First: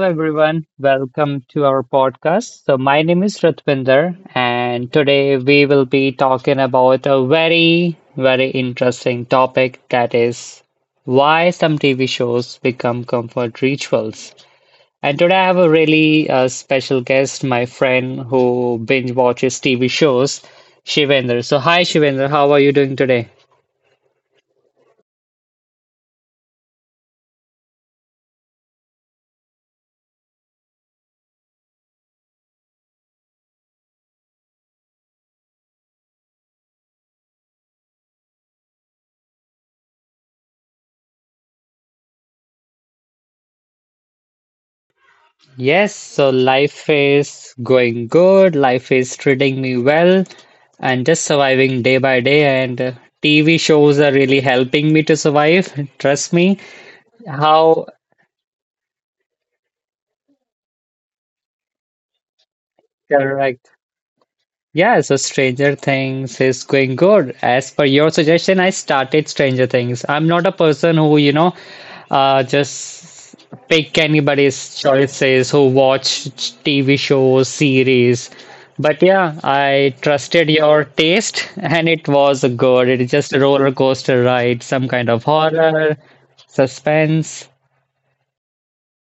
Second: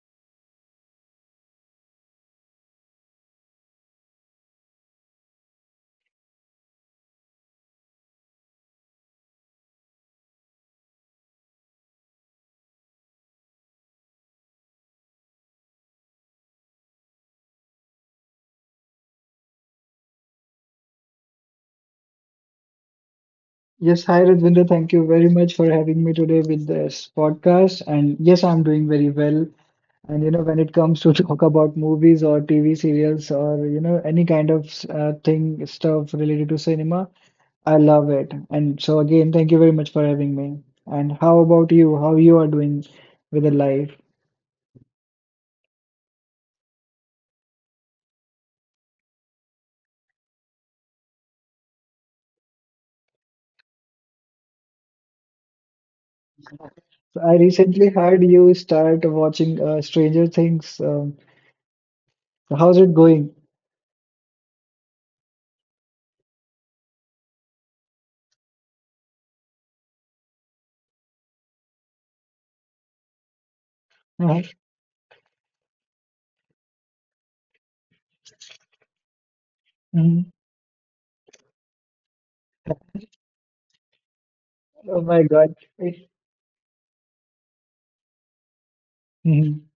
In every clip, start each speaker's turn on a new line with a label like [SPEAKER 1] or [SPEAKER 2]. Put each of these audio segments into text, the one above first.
[SPEAKER 1] everyone. Welcome to our podcast. So, my name is Ratvinder, and today we will be talking about a very, very interesting topic, that is why some TV shows become comfort rituals. And today I have a really special guest, my friend who binge watches TV shows, Shivender. So, hi, Shivender, how are you doing today?
[SPEAKER 2] Yes, hi Radvinder. Thank you very much for having me today with this podcast. And yes, I'm doing very well. And you know, when it comes to talk about movies or TV serials or you know any kind of thing stuff related to cinema, I love it. And so again, thank you very much for having me. And how about you? How you are doing with the life?
[SPEAKER 1] Yes, so life is going good, life is treating me well, and just surviving day by day. And TV shows are really helping me to survive. Trust me.
[SPEAKER 2] So I
[SPEAKER 1] How
[SPEAKER 2] recently heard you start watching Stranger Things. So how's it going?
[SPEAKER 1] correct? Yeah, so Stranger Things is going good. As per your suggestion, I started Stranger Things. I'm not a person who, you know, just pick
[SPEAKER 2] Uh-huh.
[SPEAKER 1] anybody's choices who watch TV shows, series. But yeah,
[SPEAKER 2] Mhm.
[SPEAKER 1] I trusted your taste and it was good. It is just a roller coaster
[SPEAKER 2] Oh
[SPEAKER 1] ride,
[SPEAKER 2] my
[SPEAKER 1] some
[SPEAKER 2] God.
[SPEAKER 1] kind of horror, suspense.
[SPEAKER 2] Mhm.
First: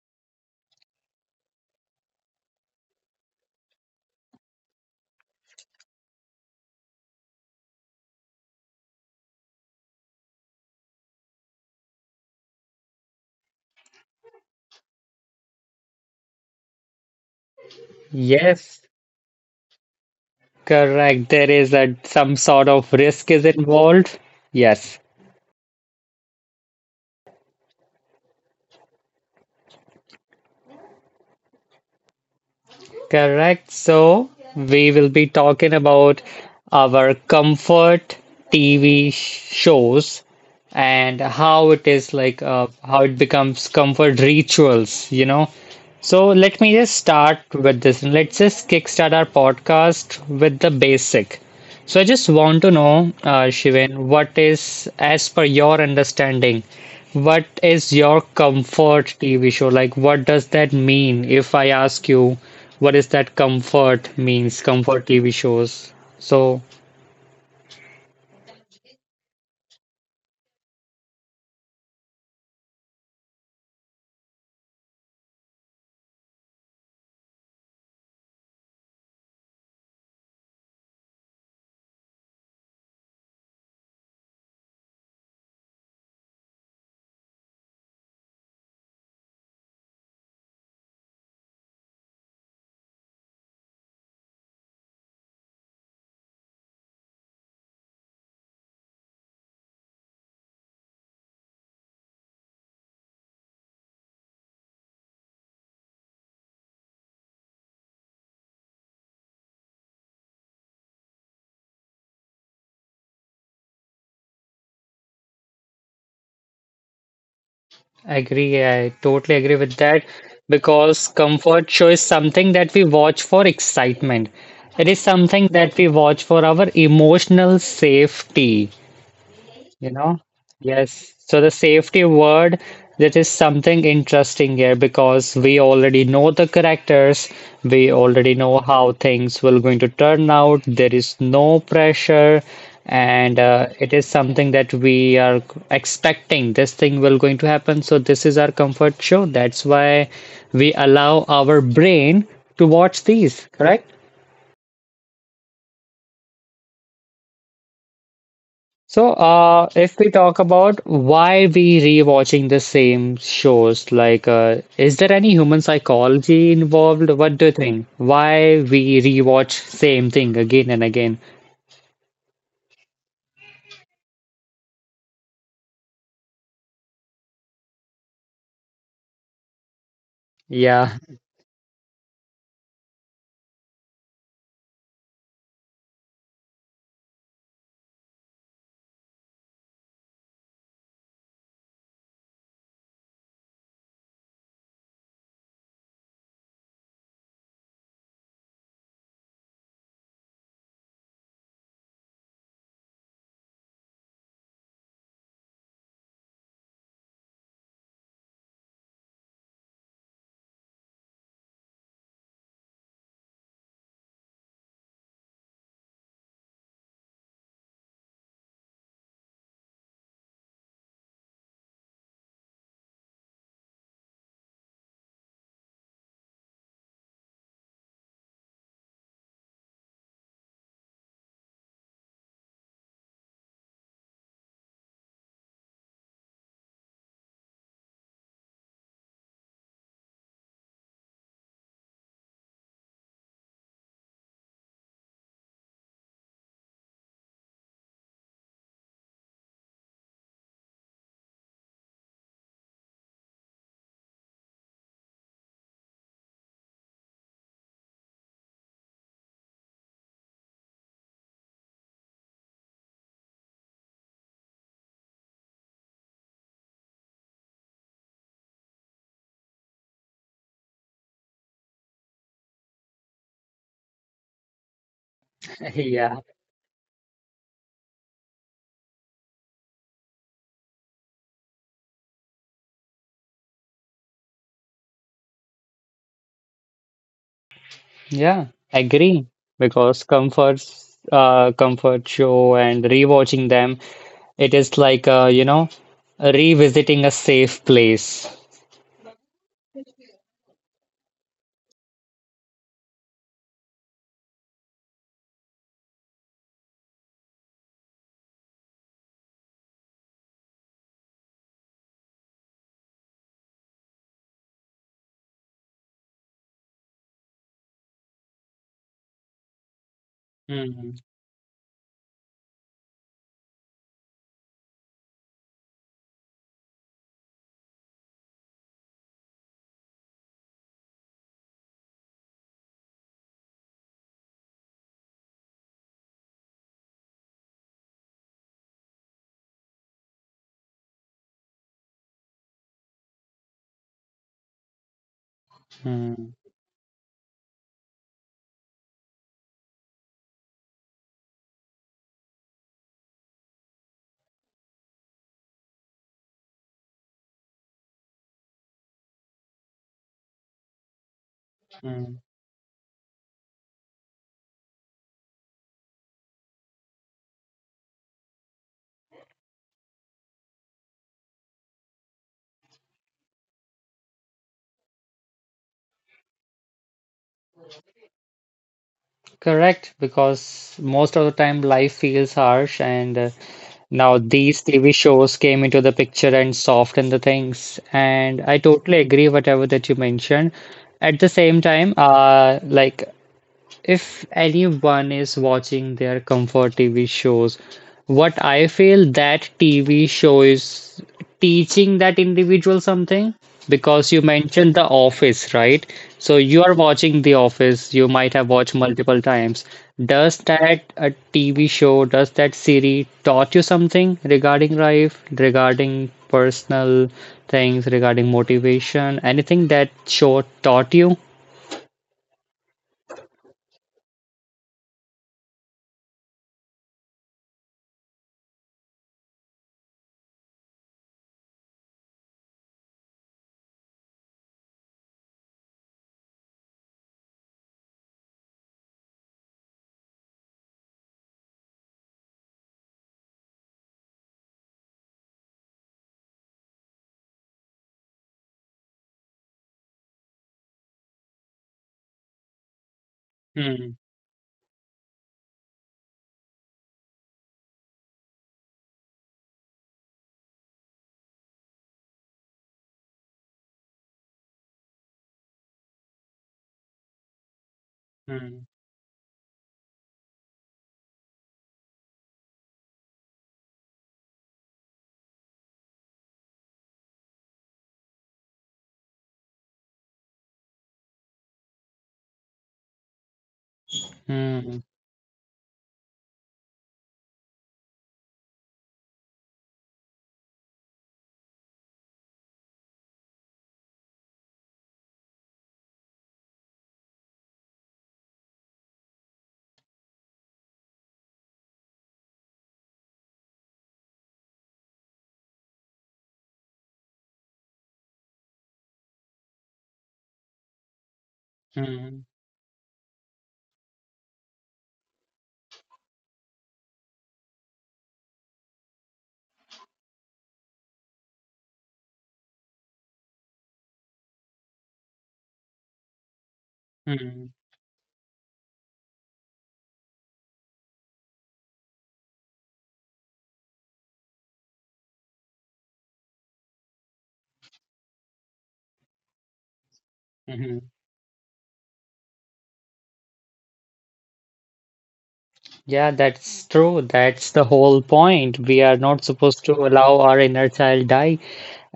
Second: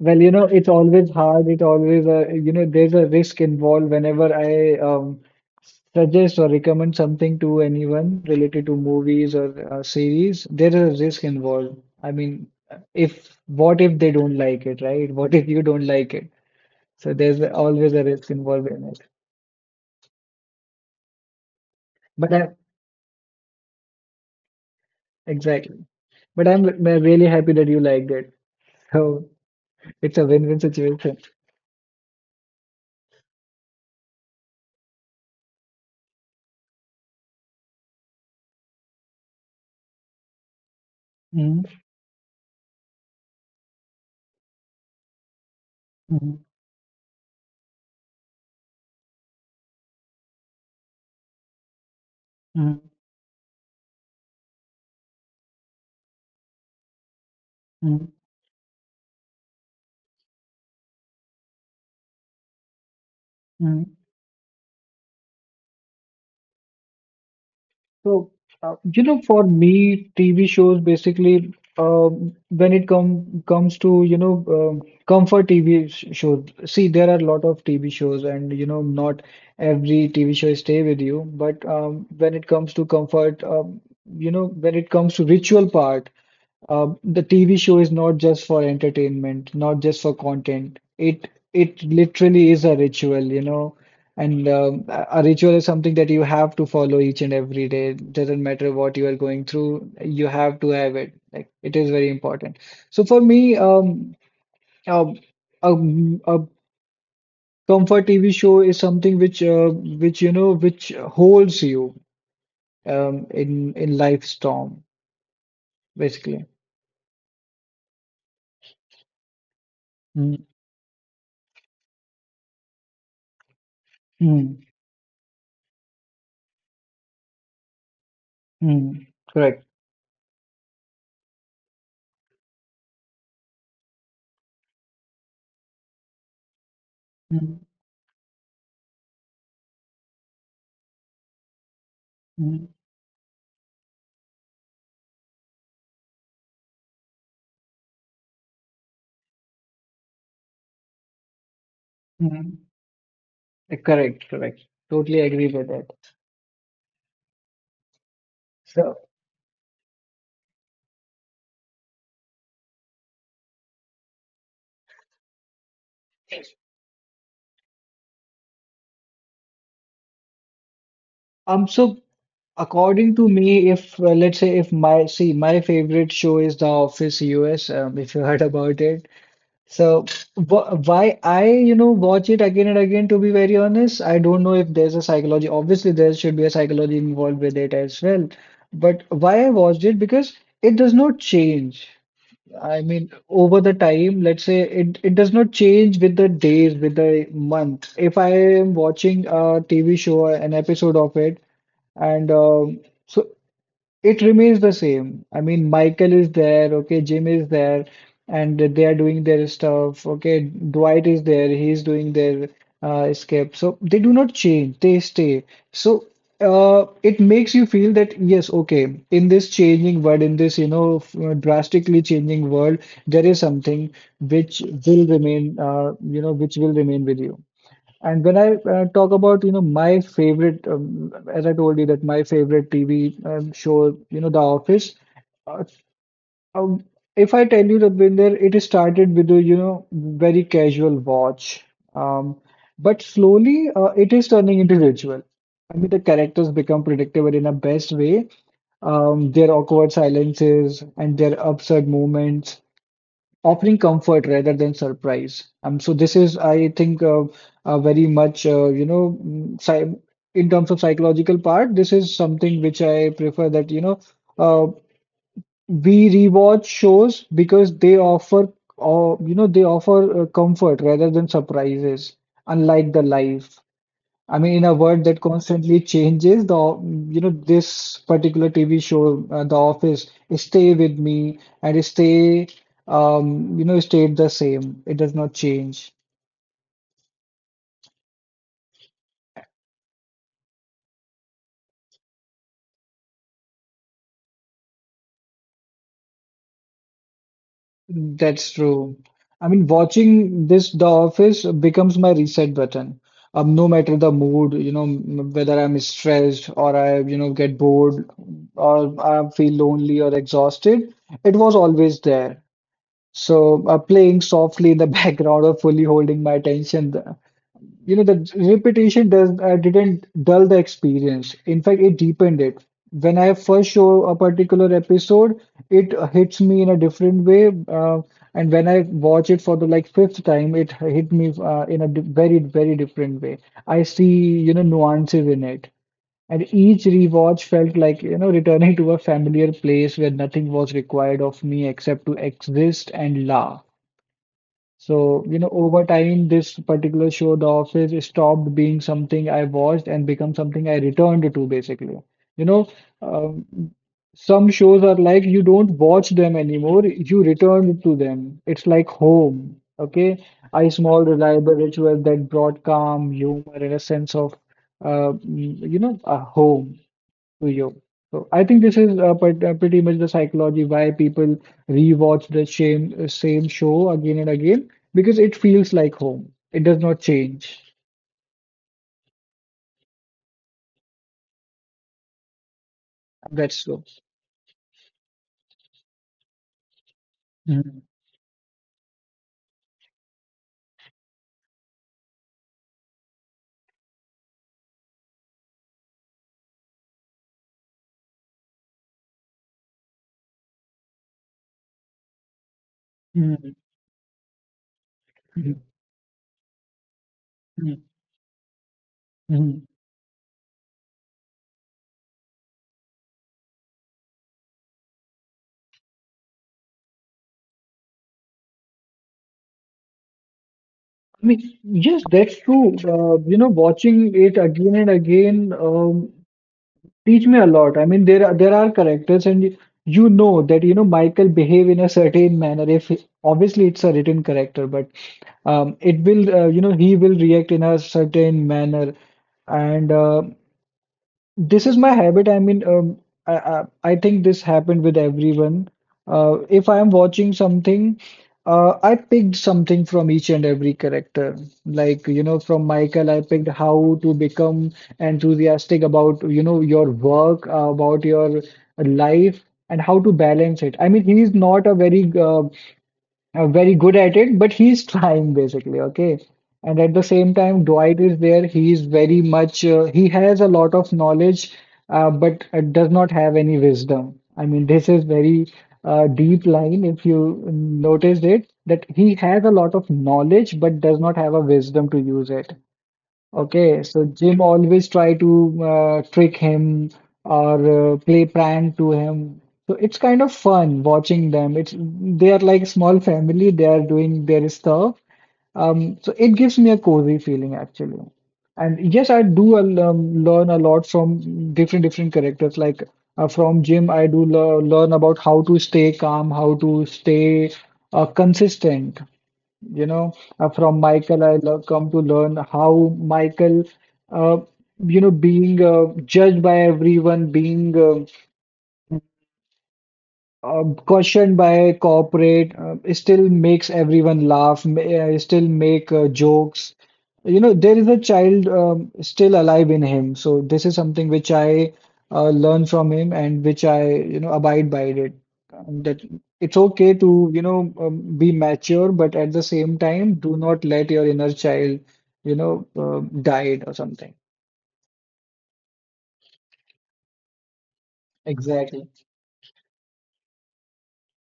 [SPEAKER 2] Well, you know, it's always hard. It always, you know, there's a risk involved whenever I suggest or recommend something to anyone related to movies or series. There is a risk involved. I mean, if what if they don't like it, right? What if you don't like it? So there's always a risk involved in it.
[SPEAKER 1] Yes, correct. There
[SPEAKER 2] But
[SPEAKER 1] is
[SPEAKER 2] I,
[SPEAKER 1] a some sort of risk is involved. Yes.
[SPEAKER 2] exactly. But I'm really happy that you liked it. So it's a win-win situation.
[SPEAKER 1] Correct. So, we will be talking about our comfort TV shows
[SPEAKER 2] Mm-hmm.
[SPEAKER 1] and how it is like how it becomes comfort rituals, you know. So, let me just start with this and let's just kickstart our podcast with the basic. So I
[SPEAKER 2] Mm-hmm.
[SPEAKER 1] just want to know, Shivan, what is, as per your understanding,
[SPEAKER 2] Mm-hmm.
[SPEAKER 1] what is your comfort TV show? Like, what does that mean? If I ask you, what is that comfort means, comfort TV shows? So
[SPEAKER 2] So, you know, for me, TV shows basically, when it comes to, you know, um, comfort TV sh shows. See, there are a lot of TV shows, and you know, not every TV show stay with you. But when it comes to comfort, you know, when it comes to ritual part, the TV show is not just for entertainment, not just for content. It literally is a ritual, you know, and a ritual is something that you have to follow each and every day. Doesn't matter what you are going through, you have to have it. Like it is very important. So for me, um, a comfort TV show is something which holds you in life storm, basically.
[SPEAKER 1] I agree, I totally agree with that
[SPEAKER 2] Mm,
[SPEAKER 1] because comfort show is something that we watch for excitement. It is
[SPEAKER 2] mm,
[SPEAKER 1] something that we watch for our emotional safety.
[SPEAKER 2] mm,
[SPEAKER 1] You
[SPEAKER 2] correct.
[SPEAKER 1] know? Yes. So the safety word, that is something interesting here because we already know the characters, we
[SPEAKER 2] Mm.
[SPEAKER 1] already know how things will going to turn out. There is no pressure,
[SPEAKER 2] Mhm.
[SPEAKER 1] and it is something that we are expecting. This thing will going to happen. So this is our comfort show. That's why we allow our brain to watch
[SPEAKER 2] Mhm.
[SPEAKER 1] these, correct?
[SPEAKER 2] Correct, correct. Totally agree with that.
[SPEAKER 1] So,
[SPEAKER 2] So,
[SPEAKER 1] if we talk about why we rewatching the same shows, like, is there any human psychology involved? What do you think? Why we rewatch same thing again and again?
[SPEAKER 2] so according to me, if let's say if my see my favorite show is The Office US, if you heard about it. So,
[SPEAKER 1] Yeah,
[SPEAKER 2] wh why I you know watch it again and again? To be very honest, I don't know if there's a psychology. Obviously, there should be a psychology involved with it as well. But why I watched it because it does not change. I mean, over the time, let's say it does not change with the days, with the month. If I am watching a TV show, an episode of it, and so it remains the same. I mean, Michael is there, okay, Jim is there, and they are doing their stuff. Okay, Dwight is there, he's doing their escape. So they do not change, they stay. So it makes you feel that, yes, okay, in this changing world, in this, you know, drastically changing world, there is something which will remain, you know, which will remain with you. And when I talk about, you know, my favorite, as I told you that my favorite TV show, you know, The Office. Uh, um, if I tell you, Rabvinder, it started with a, you know, very casual watch. Um, but slowly, it is turning into ritual. I mean, the characters become predictable in a best way. Their awkward silences and their absurd moments offering comfort rather than surprise. So this is, I think, very much, you know, in terms of psychological part, this is something which I prefer that, you know, uh, we rewatch shows because they offer, or you know, they offer comfort rather than surprises, unlike the life. I mean, in a world that
[SPEAKER 1] yeah,
[SPEAKER 2] constantly changes, the you know this particular TV show, The Office, stay with me and stay, you know, stayed the same. It does not change.
[SPEAKER 1] yeah, agree. Because comfort show and rewatching them, it is like, you know, revisiting a safe place.
[SPEAKER 2] That's true. I mean, watching this The Office becomes my reset button. No matter the mood, you know, whether I'm stressed or I, you know, get bored or I feel lonely or exhausted, it was always there. So playing softly in the background or fully holding my attention, you know, the repetition does didn't
[SPEAKER 1] Hmm.
[SPEAKER 2] dull the experience. In fact, it deepened it. When I first show a particular episode, it hits me in a different way, and when I watch it for the like fifth time, it hit me in a di very very different way. I see, you know, nuances in it. And each rewatch felt like, you know, returning to a familiar place where nothing was required of me except to exist and laugh. So, you know,
[SPEAKER 1] Hmm.
[SPEAKER 2] over time, this particular show, The Office, stopped being something I watched and become something I returned to, basically. You know, um, some shows are like you don't watch them anymore, you return to them. It's like home, okay? A small, reliable ritual that brought calm, humor, and a sense of, you know, a home. To you, so I think this is pretty much the psychology why people rewatch the same show again and again because it feels like home. It does not change.
[SPEAKER 1] Correct, because most of the time life feels harsh, and now
[SPEAKER 2] That's so.
[SPEAKER 1] these TV shows came into the picture and softened the things. And
[SPEAKER 2] Mhm.
[SPEAKER 1] I totally agree whatever that you mentioned. At the same time, like if anyone is watching their comfort TV shows, what I feel that TV show is teaching that individual something because you
[SPEAKER 2] Mhm.
[SPEAKER 1] mentioned The Office, right?
[SPEAKER 2] Mhm.
[SPEAKER 1] So you are watching The Office, you might have
[SPEAKER 2] Mhm.
[SPEAKER 1] watched multiple times.
[SPEAKER 2] Mhm.
[SPEAKER 1] Does that a TV show, does that series taught you something regarding life, regarding personal things, regarding motivation, anything that show taught you?
[SPEAKER 2] I mean, yes, that's true. You know, watching it again and again teach me a lot. I mean, there are characters, you know that you know Michael behave in a certain manner. If obviously it's a written character, but it will you know he will react in a certain manner and this is my habit. I mean um, I, I i think this happened with everyone. If I am watching something, I picked something from each and every character, like you know from Michael I
[SPEAKER 1] Hmm.
[SPEAKER 2] picked how to become enthusiastic about you know your work, about your life and how to balance it. I mean he is not a very good at it, but he's trying basically, okay? And at the same time,
[SPEAKER 1] Hmm.
[SPEAKER 2] Dwight is there. He's very much, he has a lot of knowledge, but does not have any wisdom. I mean, this is very deep line if you noticed it, that he has a lot of knowledge, but does not have a wisdom to use it. Okay, so
[SPEAKER 1] Hmm.
[SPEAKER 2] Jim always try to trick him or play prank to him. So it's kind of fun watching them. It's they are like small family. They are doing their stuff. So it gives me a cozy feeling actually. And yes, I do learn a lot from different different characters. Like from Jim, I do le learn about how to stay calm, how to stay consistent, you know, from Michael
[SPEAKER 1] Mhm,
[SPEAKER 2] come to learn how Michael uh, you know being judged by everyone, being cautioned by corporate, still makes everyone laugh, still make jokes.
[SPEAKER 1] mhm,
[SPEAKER 2] You know, there is a child still alive in him. So this is something which I learn from him and which I, you know, abide by it. That it's okay to, you know, be mature, but at the same
[SPEAKER 1] mhm.
[SPEAKER 2] time, do not let your inner child, you know, die or something.
[SPEAKER 1] Yeah, that's true. That's the whole point. We are not
[SPEAKER 2] Exactly.
[SPEAKER 1] supposed to allow our inner child die.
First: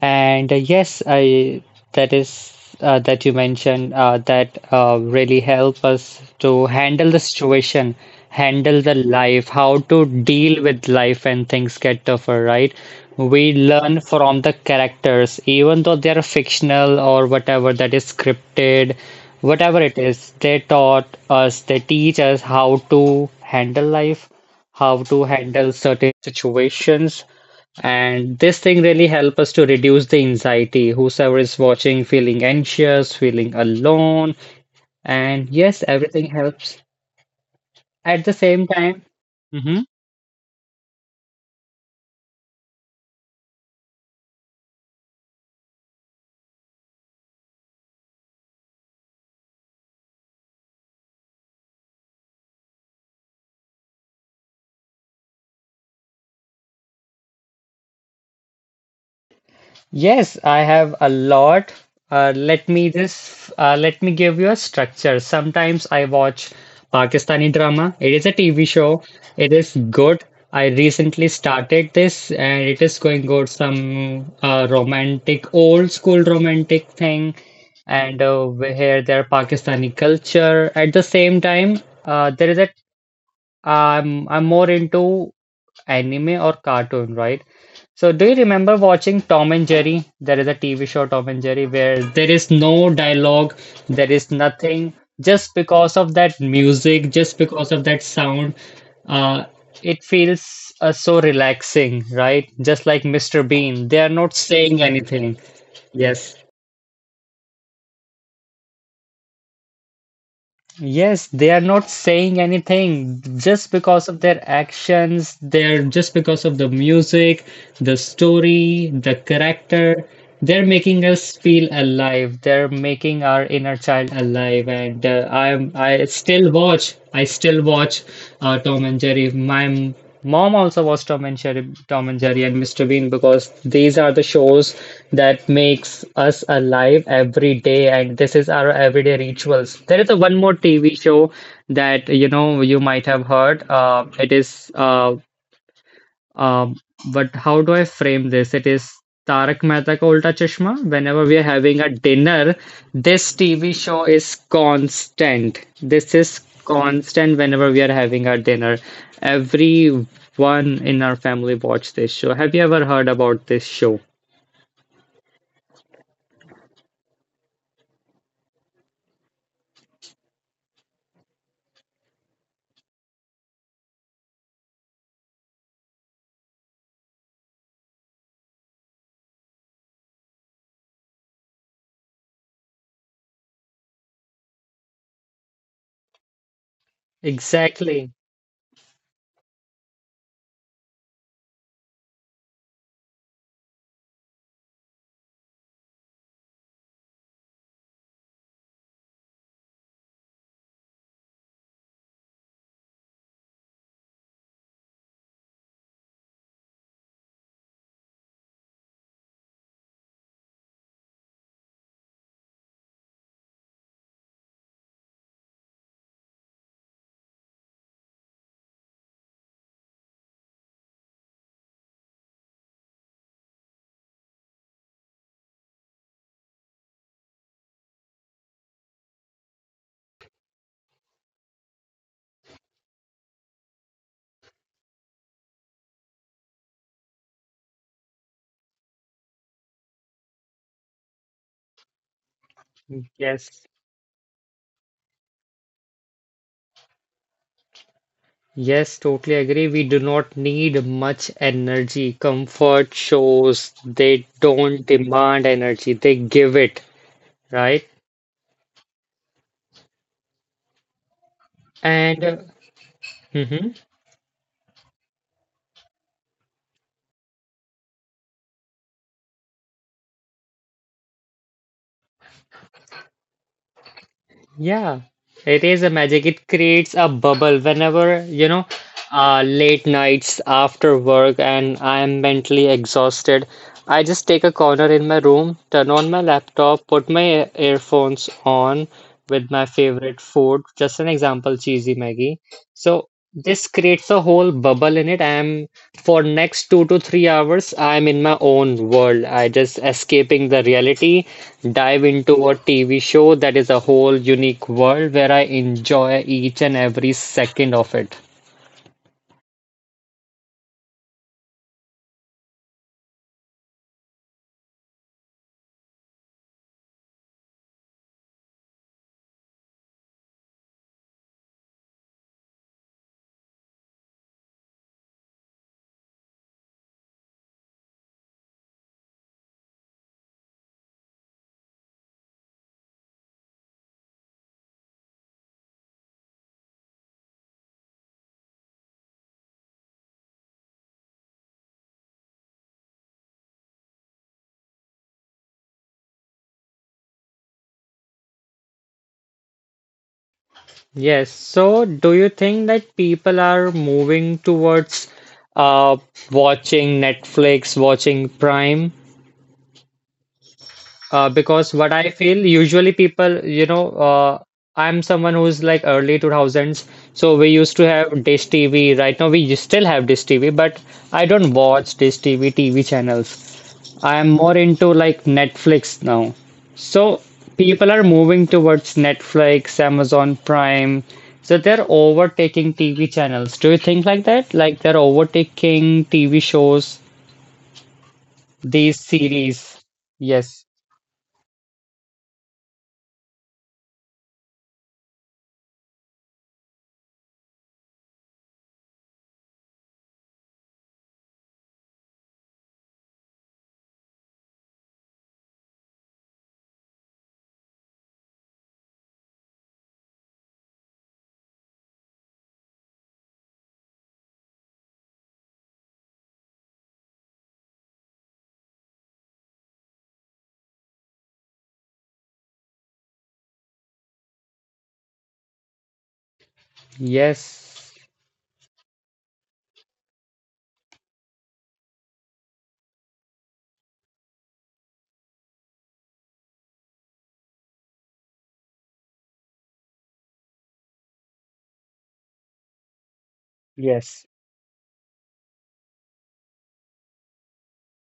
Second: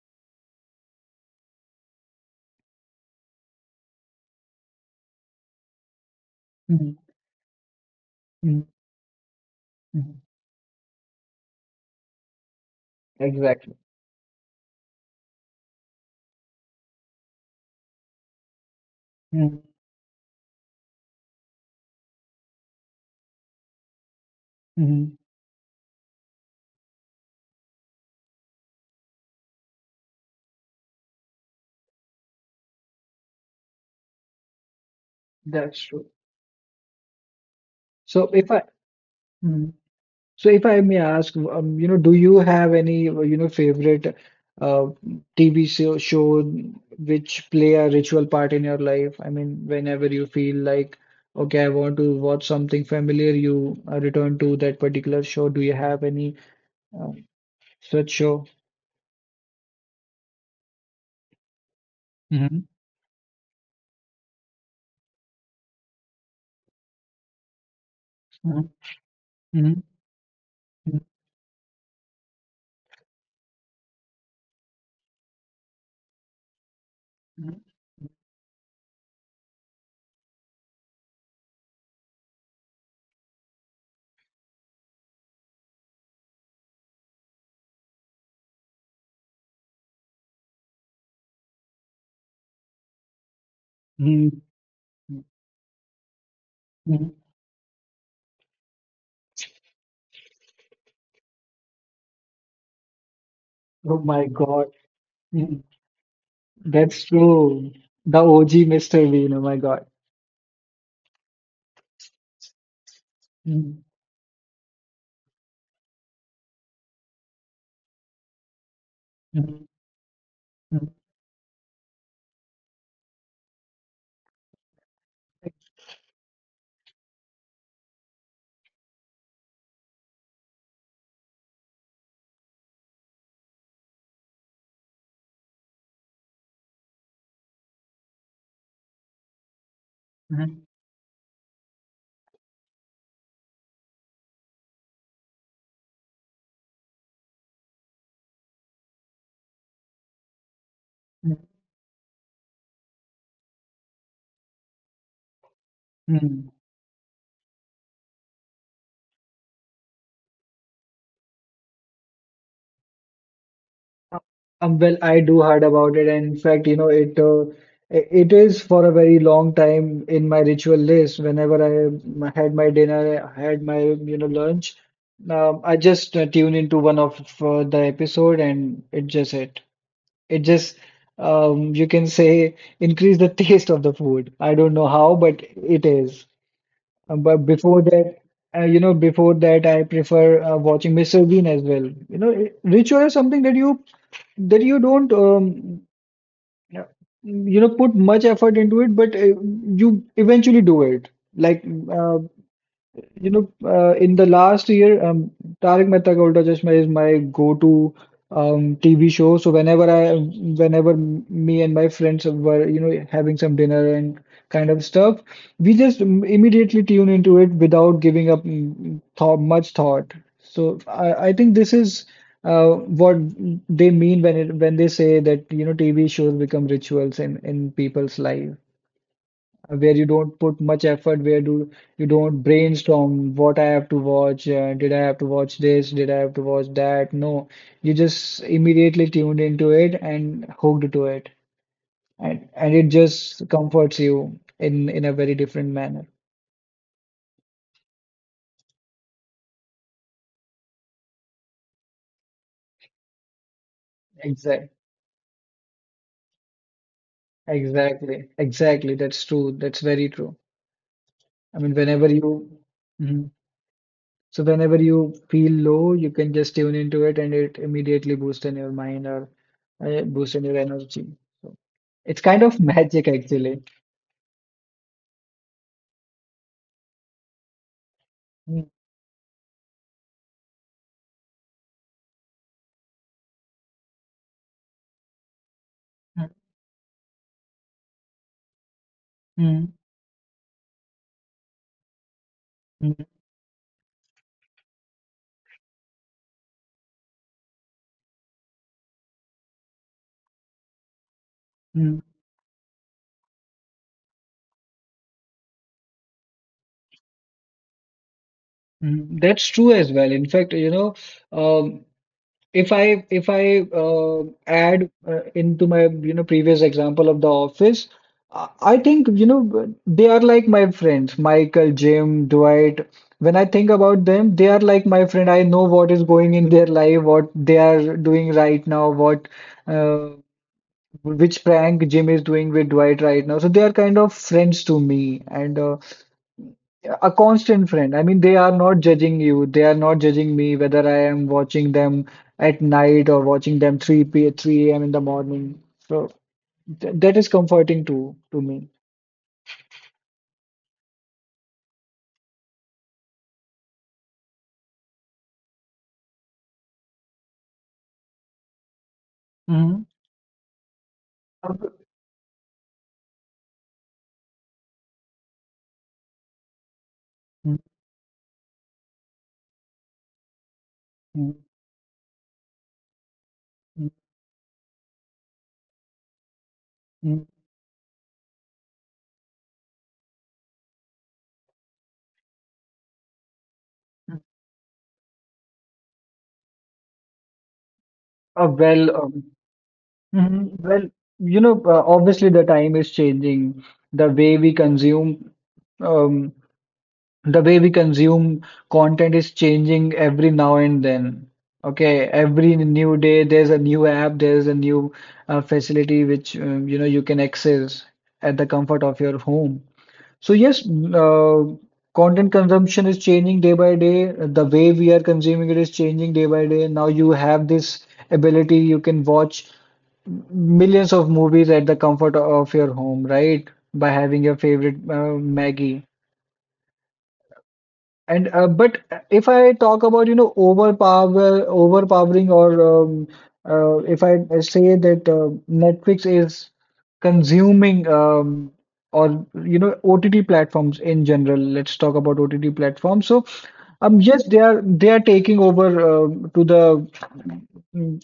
[SPEAKER 1] And yes, I that is that you mentioned that really help us to
[SPEAKER 2] Mhm,
[SPEAKER 1] handle the situation,
[SPEAKER 2] mhm,
[SPEAKER 1] handle the life, how to
[SPEAKER 2] mhm.
[SPEAKER 1] deal with life when things get tougher, right? We
[SPEAKER 2] Exactly.
[SPEAKER 1] learn from the characters, even though they are fictional or whatever that is scripted,
[SPEAKER 2] Mhm,
[SPEAKER 1] whatever it is, they taught us, they teach us how to handle life, how
[SPEAKER 2] mhm.
[SPEAKER 1] to handle certain situations, and this thing really helps us to reduce the anxiety. Whosoever is watching, feeling anxious, feeling alone, and
[SPEAKER 2] That's
[SPEAKER 1] yes,
[SPEAKER 2] true.
[SPEAKER 1] everything helps.
[SPEAKER 2] So
[SPEAKER 1] At the
[SPEAKER 2] if I
[SPEAKER 1] same time,
[SPEAKER 2] Mm.
[SPEAKER 1] mhm.
[SPEAKER 2] So if I may ask, you know, do you have any, you know, favorite uh, TV show, show which play a ritual part in your life? I mean, whenever you feel like, okay, I want to watch something familiar, you return to that particular show. Do you have any uh, such show?
[SPEAKER 1] Yes, I have a lot. Uh,
[SPEAKER 2] Mm-hmm.
[SPEAKER 1] let me just uh, let me give you a structure. Sometimes I watch Pakistani drama. It is a TV
[SPEAKER 2] Mm-hmm.
[SPEAKER 1] show. It is
[SPEAKER 2] Mm-hmm.
[SPEAKER 1] good. I recently started this, and it is going good. Some romantic, old school romantic thing,
[SPEAKER 2] Mm-hmm.
[SPEAKER 1] and we hear their Pakistani culture. At the same time, there is a I'm more into anime or cartoon, right? So, do you remember watching Tom and Jerry? There is a TV show, Tom and Jerry, where there is no dialogue, there is
[SPEAKER 2] Mm,
[SPEAKER 1] nothing. Just because of that music,
[SPEAKER 2] mm.
[SPEAKER 1] just because of that sound, uh, it feels so relaxing, right? Just like Mr. Bean,
[SPEAKER 2] Oh
[SPEAKER 1] they are
[SPEAKER 2] my
[SPEAKER 1] not
[SPEAKER 2] God.
[SPEAKER 1] saying anything.
[SPEAKER 2] Mhm.
[SPEAKER 1] Yes.
[SPEAKER 2] That's true. The OG Mr. Bean, oh my God.
[SPEAKER 1] Yes, they are not saying anything, just
[SPEAKER 2] Mhm.
[SPEAKER 1] because of their actions, they're just because of the music, the story, the
[SPEAKER 2] Mhm.
[SPEAKER 1] character. They're
[SPEAKER 2] Mhm.
[SPEAKER 1] making us feel alive. They're making our inner child alive. And I still watch. I still watch Tom and Jerry. My mom also watched Tom and Jerry and Mr. Bean, because these are the shows that makes us alive every day, and this is our everyday rituals. There is a one more
[SPEAKER 2] Mhm.
[SPEAKER 1] TV show that you know you might have heard. It is um, but how do I frame this? It is Tarak Mehta Ka Ulta Chashma. Whenever we are
[SPEAKER 2] Mhm.
[SPEAKER 1] having a dinner, this TV show is constant. This is
[SPEAKER 2] Mhm.
[SPEAKER 1] constant whenever we are having our dinner. Everyone in our family watch this show. Have you ever heard about this show?
[SPEAKER 2] Well, I do heard about it, and in fact, you know, it it is for a very long time in my ritual list. Whenever I had my dinner, I had my you know lunch, I just tune into one of the episode, and it just hit. It just you can say increase the taste of the food. I don't know how, but it is. But before
[SPEAKER 1] Exactly.
[SPEAKER 2] that, you know, before that, I prefer watching Mr. Bean as well. You know, ritual is something that you don't, you know, put much effort into it, but you eventually do it. Like uh, you know, in the last year, Tarak Mehta Ka Ulta Chashma is my go-to TV show. So whenever me and my friends were, you know, having some dinner and kind of stuff, we just immediately tune into it without giving up much thought. So I think this is what they mean when they say that, you know, TV shows become rituals in people's life, where you don't put much effort, where do you don't brainstorm what I have to watch, did I have to watch this, did I have to watch that? No, you just immediately tuned into it and hooked to it, and it just
[SPEAKER 1] Yes.
[SPEAKER 2] comforts you in a very different manner.
[SPEAKER 1] Yes, totally agree. We do not need much energy. Comfort shows, they
[SPEAKER 2] Exactly,
[SPEAKER 1] don't demand energy, they give it, right?
[SPEAKER 2] exactly, exactly. That's true. That's very true. I mean, whenever
[SPEAKER 1] And
[SPEAKER 2] you. Mhm.
[SPEAKER 1] mhm,
[SPEAKER 2] So whenever you feel low, you can just tune into it and it immediately boosts in your mind, or boosts in your energy. So it's kind of magic actually.
[SPEAKER 1] yeah, it is a magic. It creates a bubble whenever, you
[SPEAKER 2] Mm,
[SPEAKER 1] know, late nights after work and I am mentally exhausted. I just take a corner in my room, turn on my laptop, put my earphones on
[SPEAKER 2] mm,
[SPEAKER 1] with my
[SPEAKER 2] mm,
[SPEAKER 1] favorite food. Just an example, cheesy Maggie.
[SPEAKER 2] mm,
[SPEAKER 1] So this creates a whole bubble in it. I am, for next 2 to 3 hours, I am in my own world. I just escaping the reality,
[SPEAKER 2] mm,
[SPEAKER 1] dive into a TV show that is a whole unique world where I enjoy each and every second of it.
[SPEAKER 2] mm. That's true as well. In fact, you know, um, if I add into my, you know, previous example of The Office, I think, you know, they are like my friends, Michael, Jim, Dwight. When I think about them, they are like my friend. I know what is going in their life, what they are doing right now, what uh, which prank Jim is doing with Dwight right now. So they are kind of friends to me, and a constant friend. I mean, they are not judging you. They are not judging me whether I am watching them at night or watching them 3 a.m. in the morning. So th that is comforting to me.
[SPEAKER 1] Yes, so do you think that people are moving towards uh, watching Netflix, watching Prime,
[SPEAKER 2] Mm-hmm. A.
[SPEAKER 1] Because what I feel, usually people, you know, I'm someone who's like early 2000s, so we used to have dish TV. Right now, we still have dish TV, but I don't watch dish TV channels. I am more into like Netflix now. So
[SPEAKER 2] Mm-hmm.
[SPEAKER 1] people are moving towards Netflix, Amazon Prime. So they're overtaking TV channels. Do you think like that? Like they're overtaking TV shows,
[SPEAKER 2] Well,
[SPEAKER 1] these series?
[SPEAKER 2] mhm,
[SPEAKER 1] Yes.
[SPEAKER 2] well, you know, obviously the time is changing, the way we consume. Um, the way we consume content is changing every now and then. Okay, every new day there's a new app, there's a new facility which, you know, you can access at the comfort of your home. So yes, content consumption is changing day by day. The way we are consuming it is changing day by day. Now you have this ability, you can watch millions of movies at the comfort of your home, right? By having your favorite Maggie.
[SPEAKER 1] Yes.
[SPEAKER 2] And but if I talk about, you know, overpowering, or um, if I say that Netflix is consuming, or, you know, OTT platforms in general, let's talk about OTT platforms. So yes,
[SPEAKER 1] Yes,
[SPEAKER 2] they are taking over to the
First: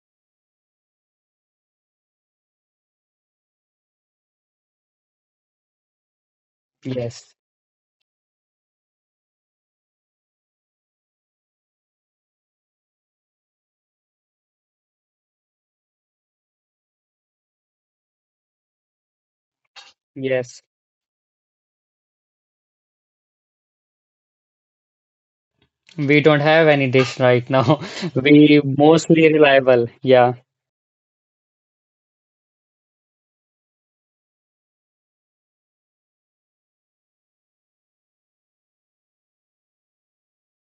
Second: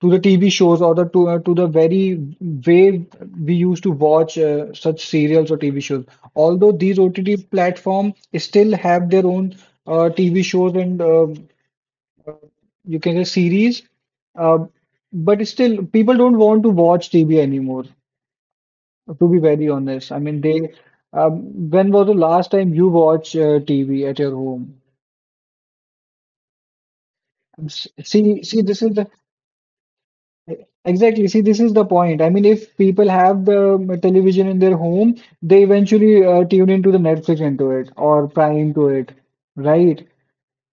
[SPEAKER 2] to the TV shows, or the to the very way we used to watch such serials or TV shows. Although these
[SPEAKER 1] yes,
[SPEAKER 2] OTT platform still have their own TV shows, and you can say, series, uh, but still people don't want to watch TV anymore. To be very honest, I mean
[SPEAKER 1] yes.
[SPEAKER 2] they. When was the last time you watched TV at your home?
[SPEAKER 1] We don't have any dish right now.
[SPEAKER 2] See,
[SPEAKER 1] We
[SPEAKER 2] see, this is the.
[SPEAKER 1] mostly reliable. Yeah,
[SPEAKER 2] Exactly. See, this is the point. I mean, if people have the television in their home, they eventually tune into the Netflix into it, or Prime to it, right?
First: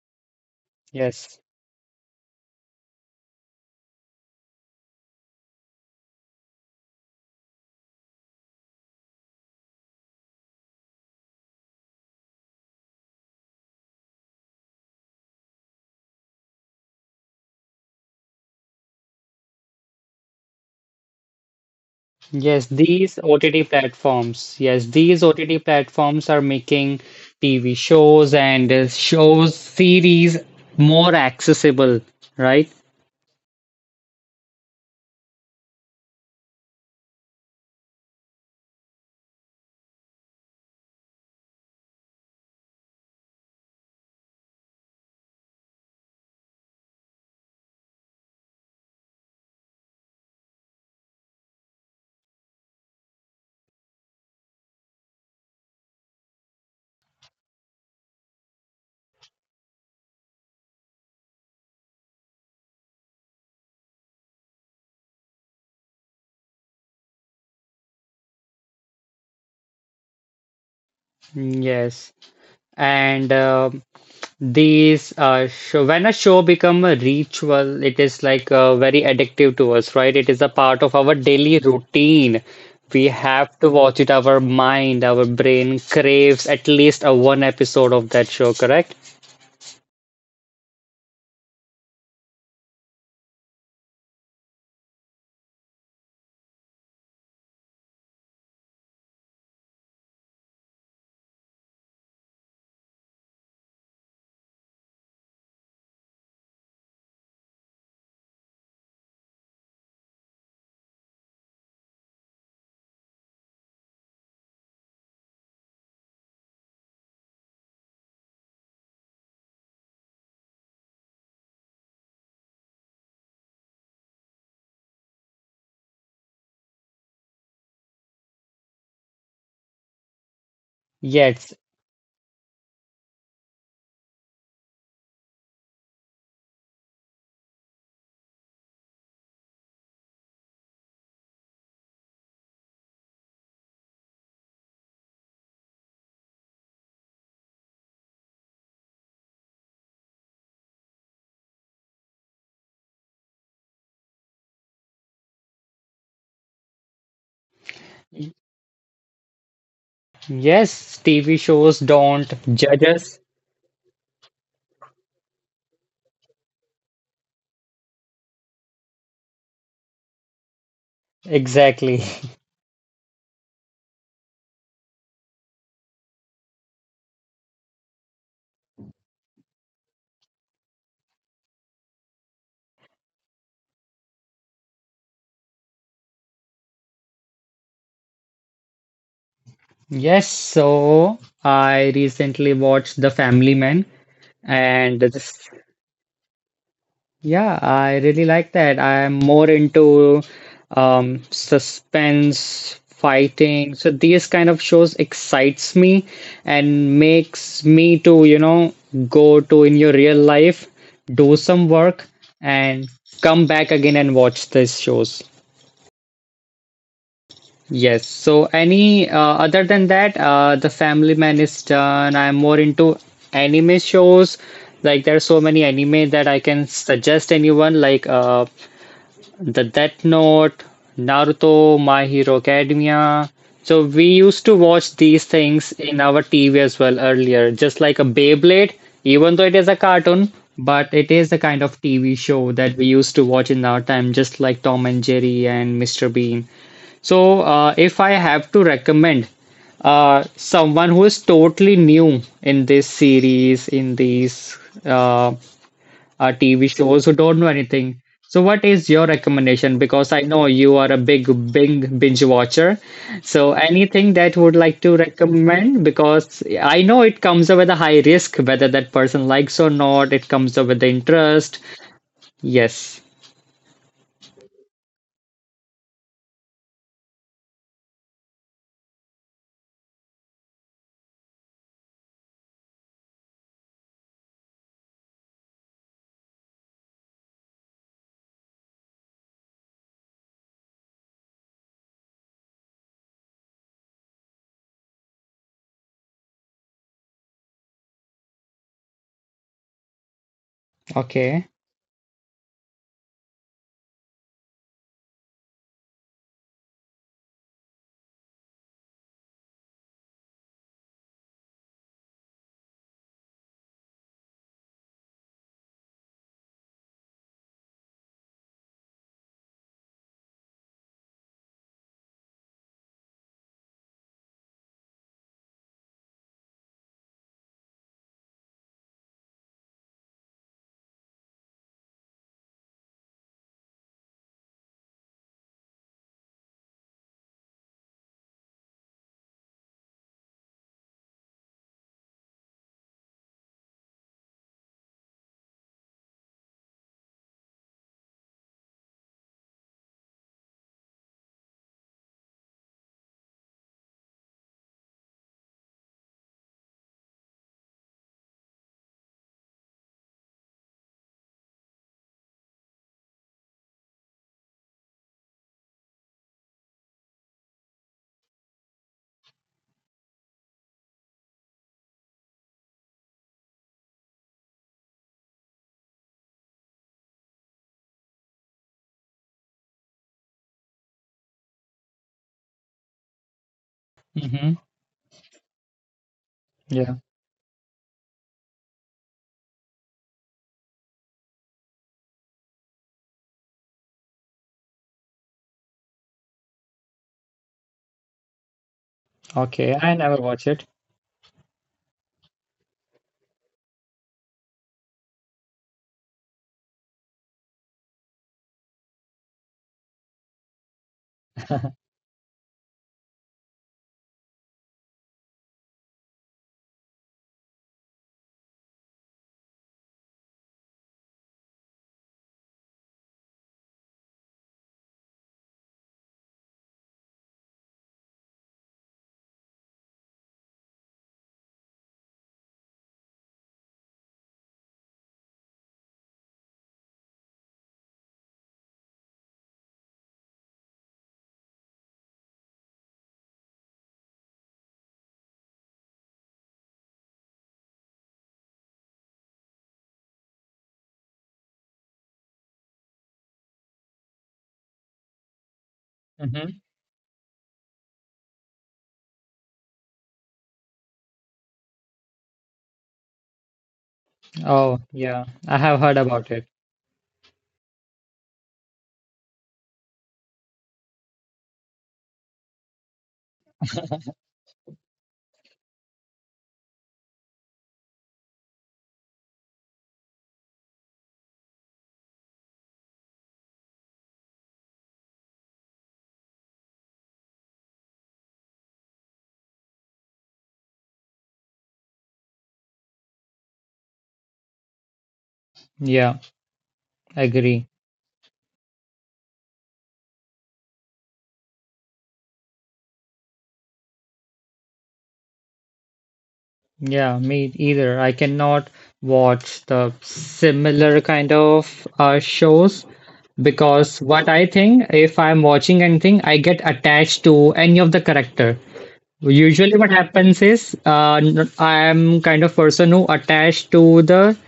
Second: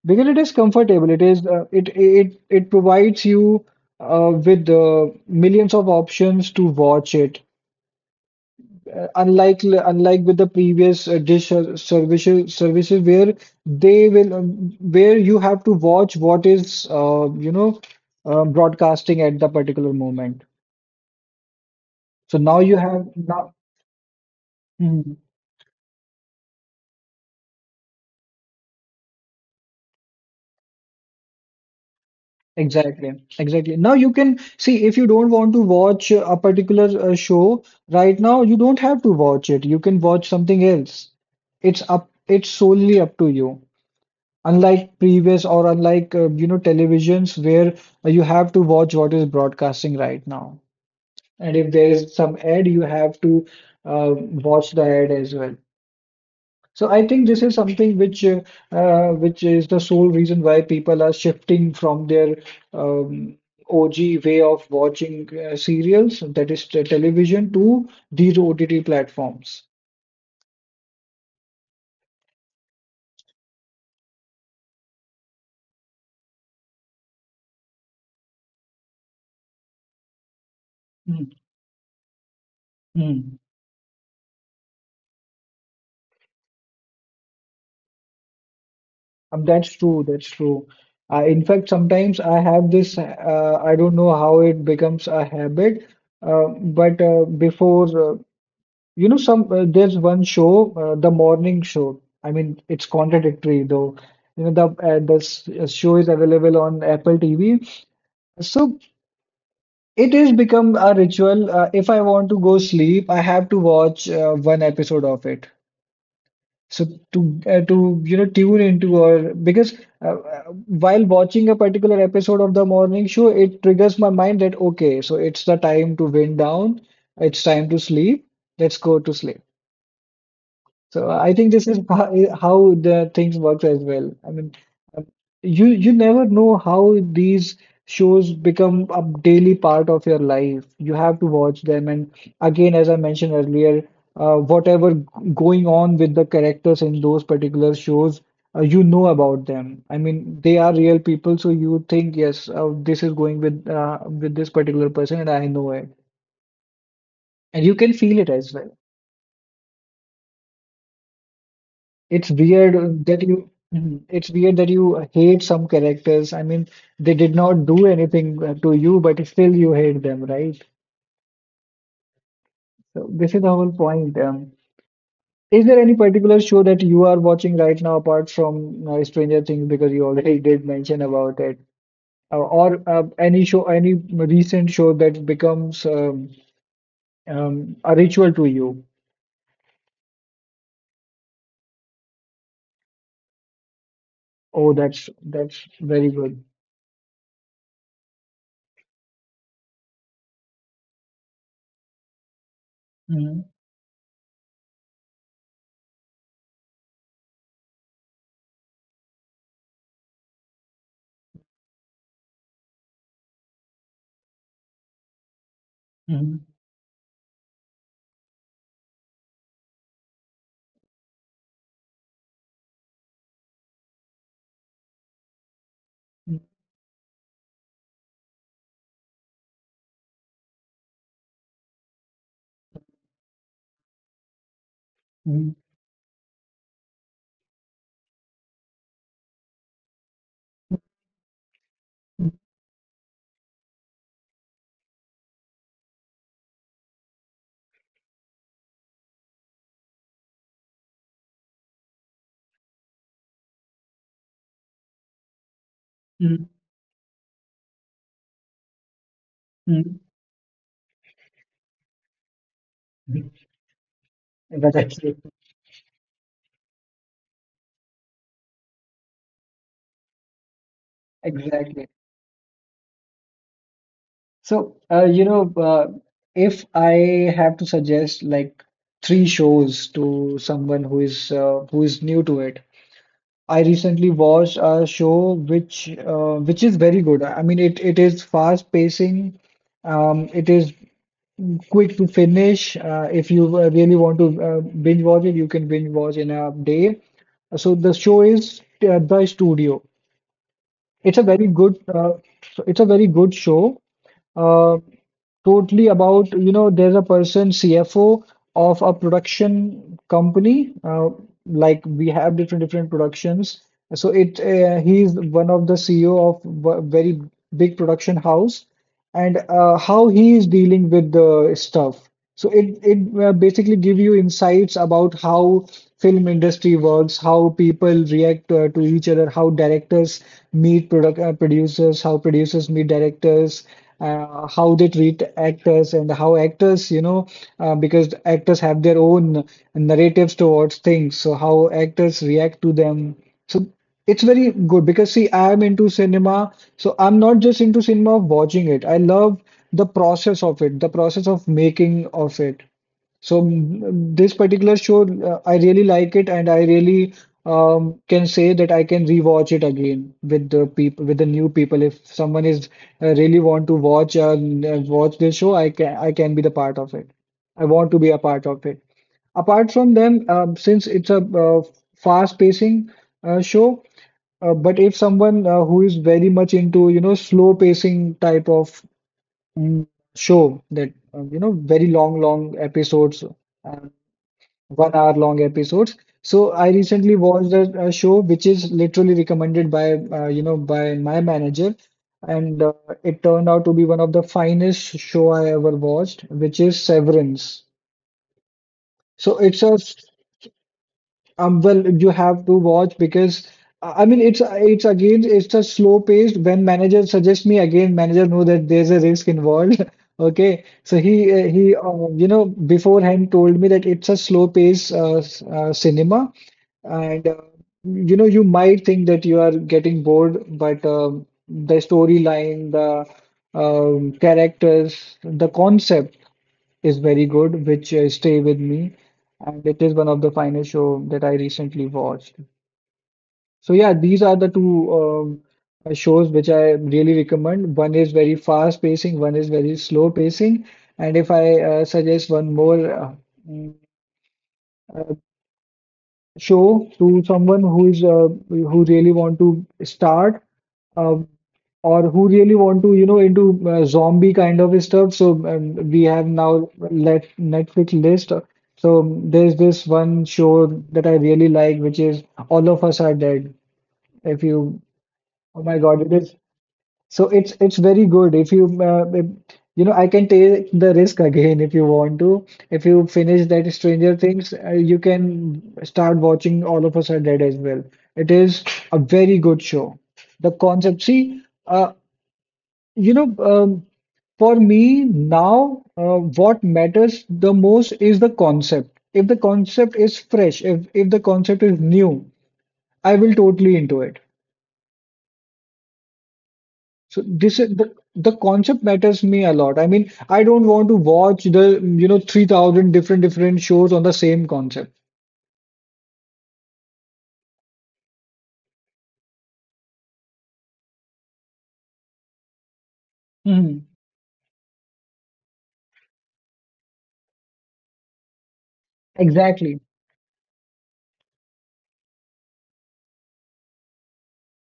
[SPEAKER 2] Because it is comfortable. It
[SPEAKER 1] yes.
[SPEAKER 2] is it it it provides you with millions of options to watch it. Unlike with the previous dish or services, where they will where you have to watch what is you know broadcasting at the particular moment. So now
[SPEAKER 1] Yes,
[SPEAKER 2] you have
[SPEAKER 1] these
[SPEAKER 2] now
[SPEAKER 1] OTT platforms. Yes,
[SPEAKER 2] Mhm.
[SPEAKER 1] these OTT platforms are making TV shows and shows series more accessible, right?
[SPEAKER 2] Exactly, exactly, now you can see, if you don't want to watch a particular show right now, you don't have to watch it. You can watch something else. it's up it's solely up to you. Unlike previous, or unlike you know, televisions where you have to watch what is broadcasting right now. And if there is some ad, you have to uh, watch the ad as well. So I think this is something which is the sole reason why people are shifting from their um, OG way of watching serials, that is the television, to these OTT platforms.
[SPEAKER 1] Mm, yes. And these show, when a show become a ritual, it is like very addictive to us, right? It is a part of our
[SPEAKER 2] Mm,
[SPEAKER 1] daily routine. We
[SPEAKER 2] mm.
[SPEAKER 1] have to watch it. Our mind, our brain craves at least a one episode of that show, correct?
[SPEAKER 2] That's true. That's true. In fact, sometimes I have this. I don't know how it becomes a habit, but before you know, some there's one show, The Morning Show. I mean, it's contradictory though. You know, the show is available on Apple TV. So it is become a ritual. If I want to go sleep, I have to watch one episode of it. So to you know, tune into, or because uh, uh, while watching a particular episode of The Morning Show, it triggers my mind that okay, so it's the time to wind down. It's time to sleep. Let's go to sleep. So I think
[SPEAKER 1] Yes,
[SPEAKER 2] this is how the things works as well. I mean, um, you never know how these shows become a daily part of your life. You have to watch them, and again, as I mentioned earlier, whatever going on with the characters in those particular shows, you know about them. I mean, they are real people, so you think, yes, this is going with with this particular person, and I know it, and you can feel it as well.
[SPEAKER 1] yes, TV shows
[SPEAKER 2] It's
[SPEAKER 1] don't judge
[SPEAKER 2] weird that
[SPEAKER 1] us.
[SPEAKER 2] you. Mhm. It's weird that you hate some characters. I mean, they did not do anything to you, but still you hate them, right?
[SPEAKER 1] Exactly.
[SPEAKER 2] So this is the whole point. Is there any particular show that you are watching right now apart from Stranger Things, because you already did mention about it, or any show, any recent show that becomes a ritual to you?
[SPEAKER 1] Yes, so I recently watched The Family Man,
[SPEAKER 2] Oh, that's
[SPEAKER 1] and this,
[SPEAKER 2] that's very good.
[SPEAKER 1] yeah, I really like that. I am more into suspense,
[SPEAKER 2] Mhm.
[SPEAKER 1] fighting. So these kind of shows excites me and makes me to, you know, go to in your real life, do some work, and come back again and watch these shows.
[SPEAKER 2] Mhm.
[SPEAKER 1] Yes. So any other than that, The Family Man is done. I'm more into anime shows. Like there are so many anime that I can suggest anyone. Like the Death Note, Naruto, My Hero Academia. So we
[SPEAKER 2] Mhm.
[SPEAKER 1] used to watch these things in our TV as well earlier, just like a Beyblade, even though it is a cartoon, but it is the kind of TV show that we used to watch in our time, just like Tom and Jerry and Mr. Bean. So, if I have to recommend someone who is totally new in this series, in these uh,
[SPEAKER 2] Mhm.
[SPEAKER 1] TV shows who don't know anything. So, what
[SPEAKER 2] Mhm.
[SPEAKER 1] is your recommendation? Because I know you are a big, big binge
[SPEAKER 2] Mhm.
[SPEAKER 1] watcher. So,
[SPEAKER 2] That's
[SPEAKER 1] anything
[SPEAKER 2] it.
[SPEAKER 1] that would like to recommend? Because I know it comes up with a high risk, whether that person likes or not. It comes up with the
[SPEAKER 2] Exactly.
[SPEAKER 1] interest. Yes.
[SPEAKER 2] So, you know, if I have to suggest like three shows to someone who is new to it, I recently watched a show which is very good. I mean, it is fast pacing. It is quick to finish. If you really want to binge watch it, you can binge watch in a day. So the show is The Studio. It's a very good
[SPEAKER 1] Okay.
[SPEAKER 2] so it's a very good show. uh, Totally about, you know, there's a person, CFO of a production company. Like we have different productions. So it he's one of the CEO of very big production house, and how he is dealing with the stuff. So it basically give you insights about how film industry works, how people react to each other, how directors meet product producers, how producers meet directors, how they treat actors, and how actors, you know, because actors have their own narratives towards things, so how actors react to them. So it's very good, because see, I am into cinema, so I'm not just into cinema of watching it. I love the process of it, the process of making of it. So this particular show, I really like it, and I really can say that I can rewatch it again with the people, with the new people. If someone is really want to watch watch this show, I can be the part of it. I want to be a part of it. Apart from them, since it's a fast pacing show, but if someone who is very much into, you know, slow pacing type of mm, show, that you know, very long, long episodes, um, 1 hour
[SPEAKER 1] Mm-hmm.
[SPEAKER 2] long episodes, so I recently watched
[SPEAKER 1] Yeah.
[SPEAKER 2] a show which is literally recommended by you know, by my manager, and it turned out to be one of the finest show I ever watched, which is Severance. So it's a.
[SPEAKER 1] Okay. I never watch it.
[SPEAKER 2] Well, you have to watch because I mean, it's again, it's a slow paced. When manager suggests me, again, manager know that there's a risk involved. Okay, so he you know, beforehand told me that it's a slow pace cinema, and you know, you might think that you are getting bored, but the storyline, the characters, the concept is very good, which stay with me, and it is one of the finest show that I recently watched. So yeah, these are the two shows which I really recommend. One is very fast pacing, one is very slow pacing, and if I suggest one more mm, uh, show to someone who really want to start uh, or who really want to into zombie kind of stuff, so we have now
[SPEAKER 1] Mm-hmm.
[SPEAKER 2] let Netflix list. So there's this one show that I really like, which is All of Us Are Dead, if you,
[SPEAKER 1] Oh, yeah.
[SPEAKER 2] oh my
[SPEAKER 1] I
[SPEAKER 2] God, it
[SPEAKER 1] have heard
[SPEAKER 2] is
[SPEAKER 1] about it.
[SPEAKER 2] so it's very good if you if I can take the risk again, if you want to. If you finish that Stranger Things, you can start watching All of Us Are Dead as well. It is a very good show. The concept, see, you know, um, for me now, what matters the most is the concept. If the concept is fresh, if the concept is new, I will totally into it.
[SPEAKER 1] Yeah.
[SPEAKER 2] So this is, the
[SPEAKER 1] Agree.
[SPEAKER 2] the concept matters me a lot. I mean, I don't want to watch the 3,000 different shows on the same concept.
[SPEAKER 1] Yeah, me either. I cannot watch the similar kind of shows
[SPEAKER 2] Hmm.
[SPEAKER 1] because what I think, if I'm watching anything, I get attached to any of the character.
[SPEAKER 2] Exactly.
[SPEAKER 1] Usually, what happens is I am kind of person who attached to the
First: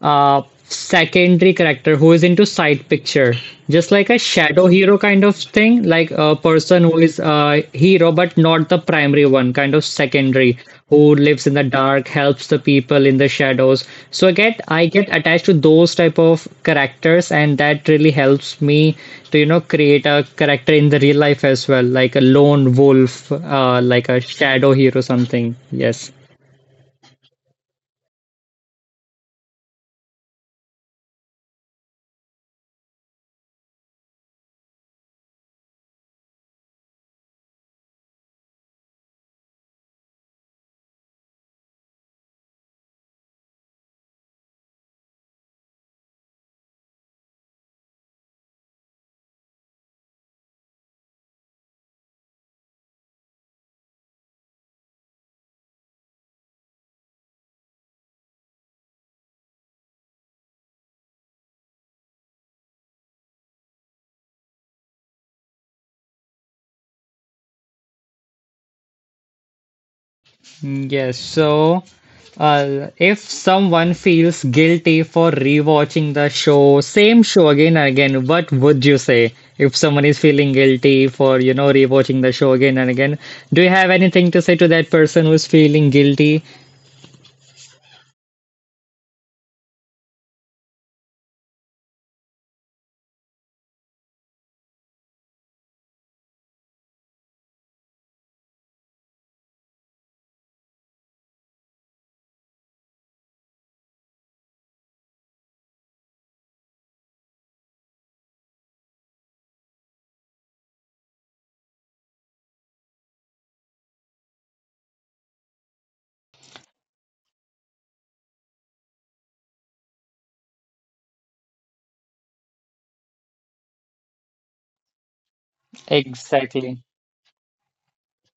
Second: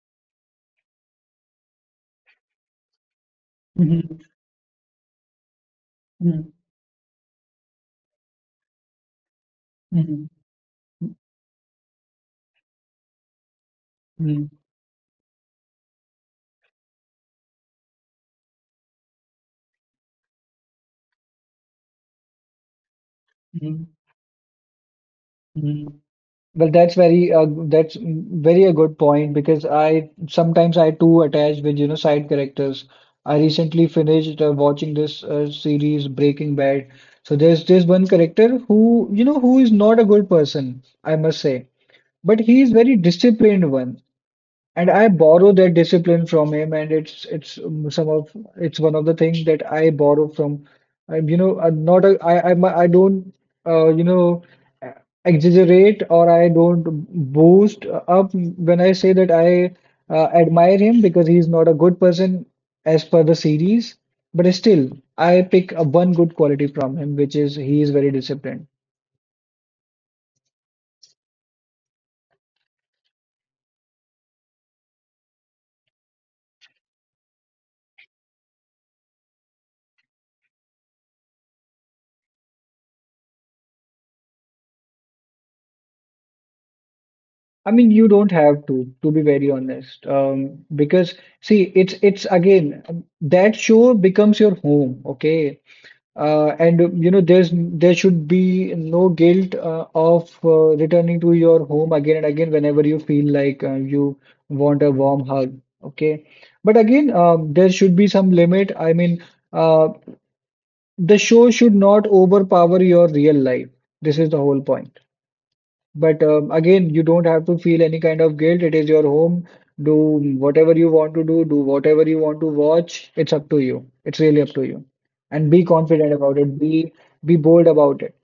[SPEAKER 1] secondary character who is into side picture, just like a
[SPEAKER 2] Hmm.
[SPEAKER 1] shadow hero kind of thing, like a
[SPEAKER 2] Hmm.
[SPEAKER 1] person who is a hero but not the primary one, kind of
[SPEAKER 2] Hmm.
[SPEAKER 1] secondary who lives in the dark, helps the people in the shadows. So I get
[SPEAKER 2] Hmm.
[SPEAKER 1] I get attached to those type of characters, and that really helps me to you know create a character in the real life as well, like a lone wolf,
[SPEAKER 2] Hmm.
[SPEAKER 1] like a shadow hero, something.
[SPEAKER 2] Hmm.
[SPEAKER 1] Yes.
[SPEAKER 2] Well, that's very a good point, because I sometimes, I too attach with side characters. I recently finished watching this series Breaking Bad. So there's this one character who you know who is not a good person, I must say. But he is very disciplined one, and I borrow that discipline from him, and it's one of the things that I borrow from. I'm not a, I I'm a, I don't uh, you know uh, exaggerate, or I don't boost up when I say that I admire him, because he's not a good person as per the series, but still I pick one good quality from him, which is he is very disciplined.
[SPEAKER 1] Yes, so if someone feels guilty for rewatching the show, same show again and again, what would you say? If someone is feeling guilty for, you know, rewatching the show again and again, do you have anything to say to that person who's feeling guilty?
[SPEAKER 2] I mean, you don't have to be very honest, because see, it's again, that show becomes your home, okay? And there should be no guilt of returning to your home again and again whenever you feel like you want a warm hug, okay? But again, there should be some limit. I mean, uh, the show should not overpower your real life. This is the whole point. But again, you don't have to feel any kind of guilt. It is your home. Do whatever you want to do, do whatever you want to watch. It's up to you. It's really up to you. And be confident about it.
[SPEAKER 1] Exactly.
[SPEAKER 2] Be bold about it.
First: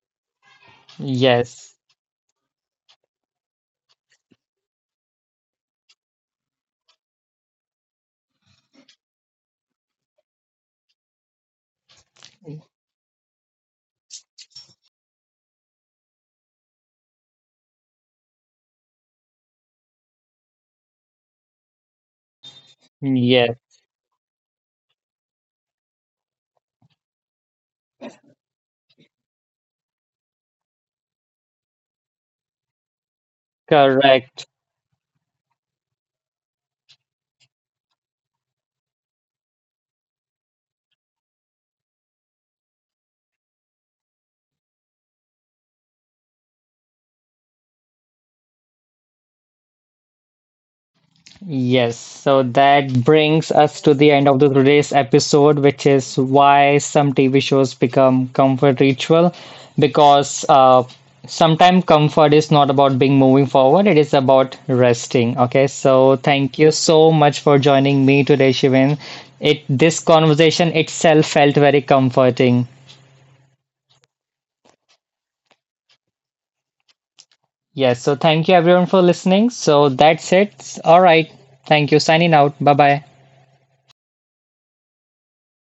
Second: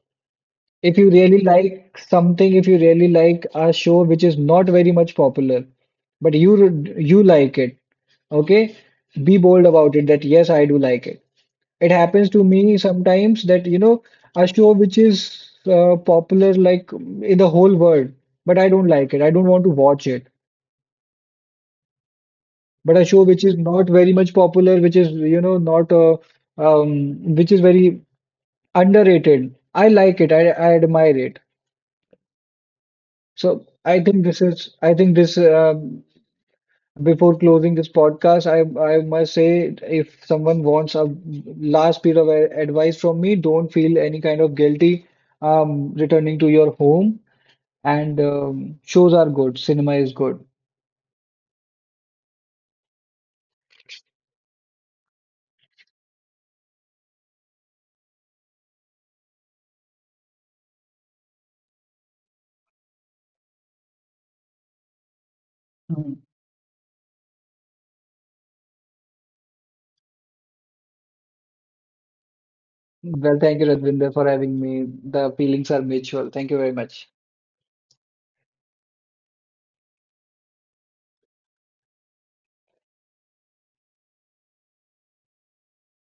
[SPEAKER 2] If you really
[SPEAKER 1] Yes.
[SPEAKER 2] like something, if you really like a show which is not very much popular, but you like it, okay? Be bold about it that yes, I do like it. It happens to me sometimes that, a show which is popular, like in the whole world, but I don't like it, I don't want to watch it. But a show which is
[SPEAKER 1] Yes.
[SPEAKER 2] not very much popular, which is, not which is very underrated, I like it. I admire it. So I think this
[SPEAKER 1] Correct.
[SPEAKER 2] is, I think this, before closing this podcast, I must say, if someone wants a last bit of advice from me, don't feel any kind of guilty returning to your home. And shows are good, cinema is good.
[SPEAKER 1] Yes, so that brings us to the end of the today's episode, which is why some TV shows become comfort ritual. Because sometimes comfort is not about being moving forward; it is about resting. Okay, so
[SPEAKER 2] Mm.
[SPEAKER 1] thank you so much for joining me today, Shivan. It this conversation itself felt very comforting.
[SPEAKER 2] Well, thank you, Radvinder, for having me. The feelings are mutual. Thank you very much.
[SPEAKER 1] Yes, so thank you everyone for listening. So that's it. All right, thank you. Signing out. Bye bye.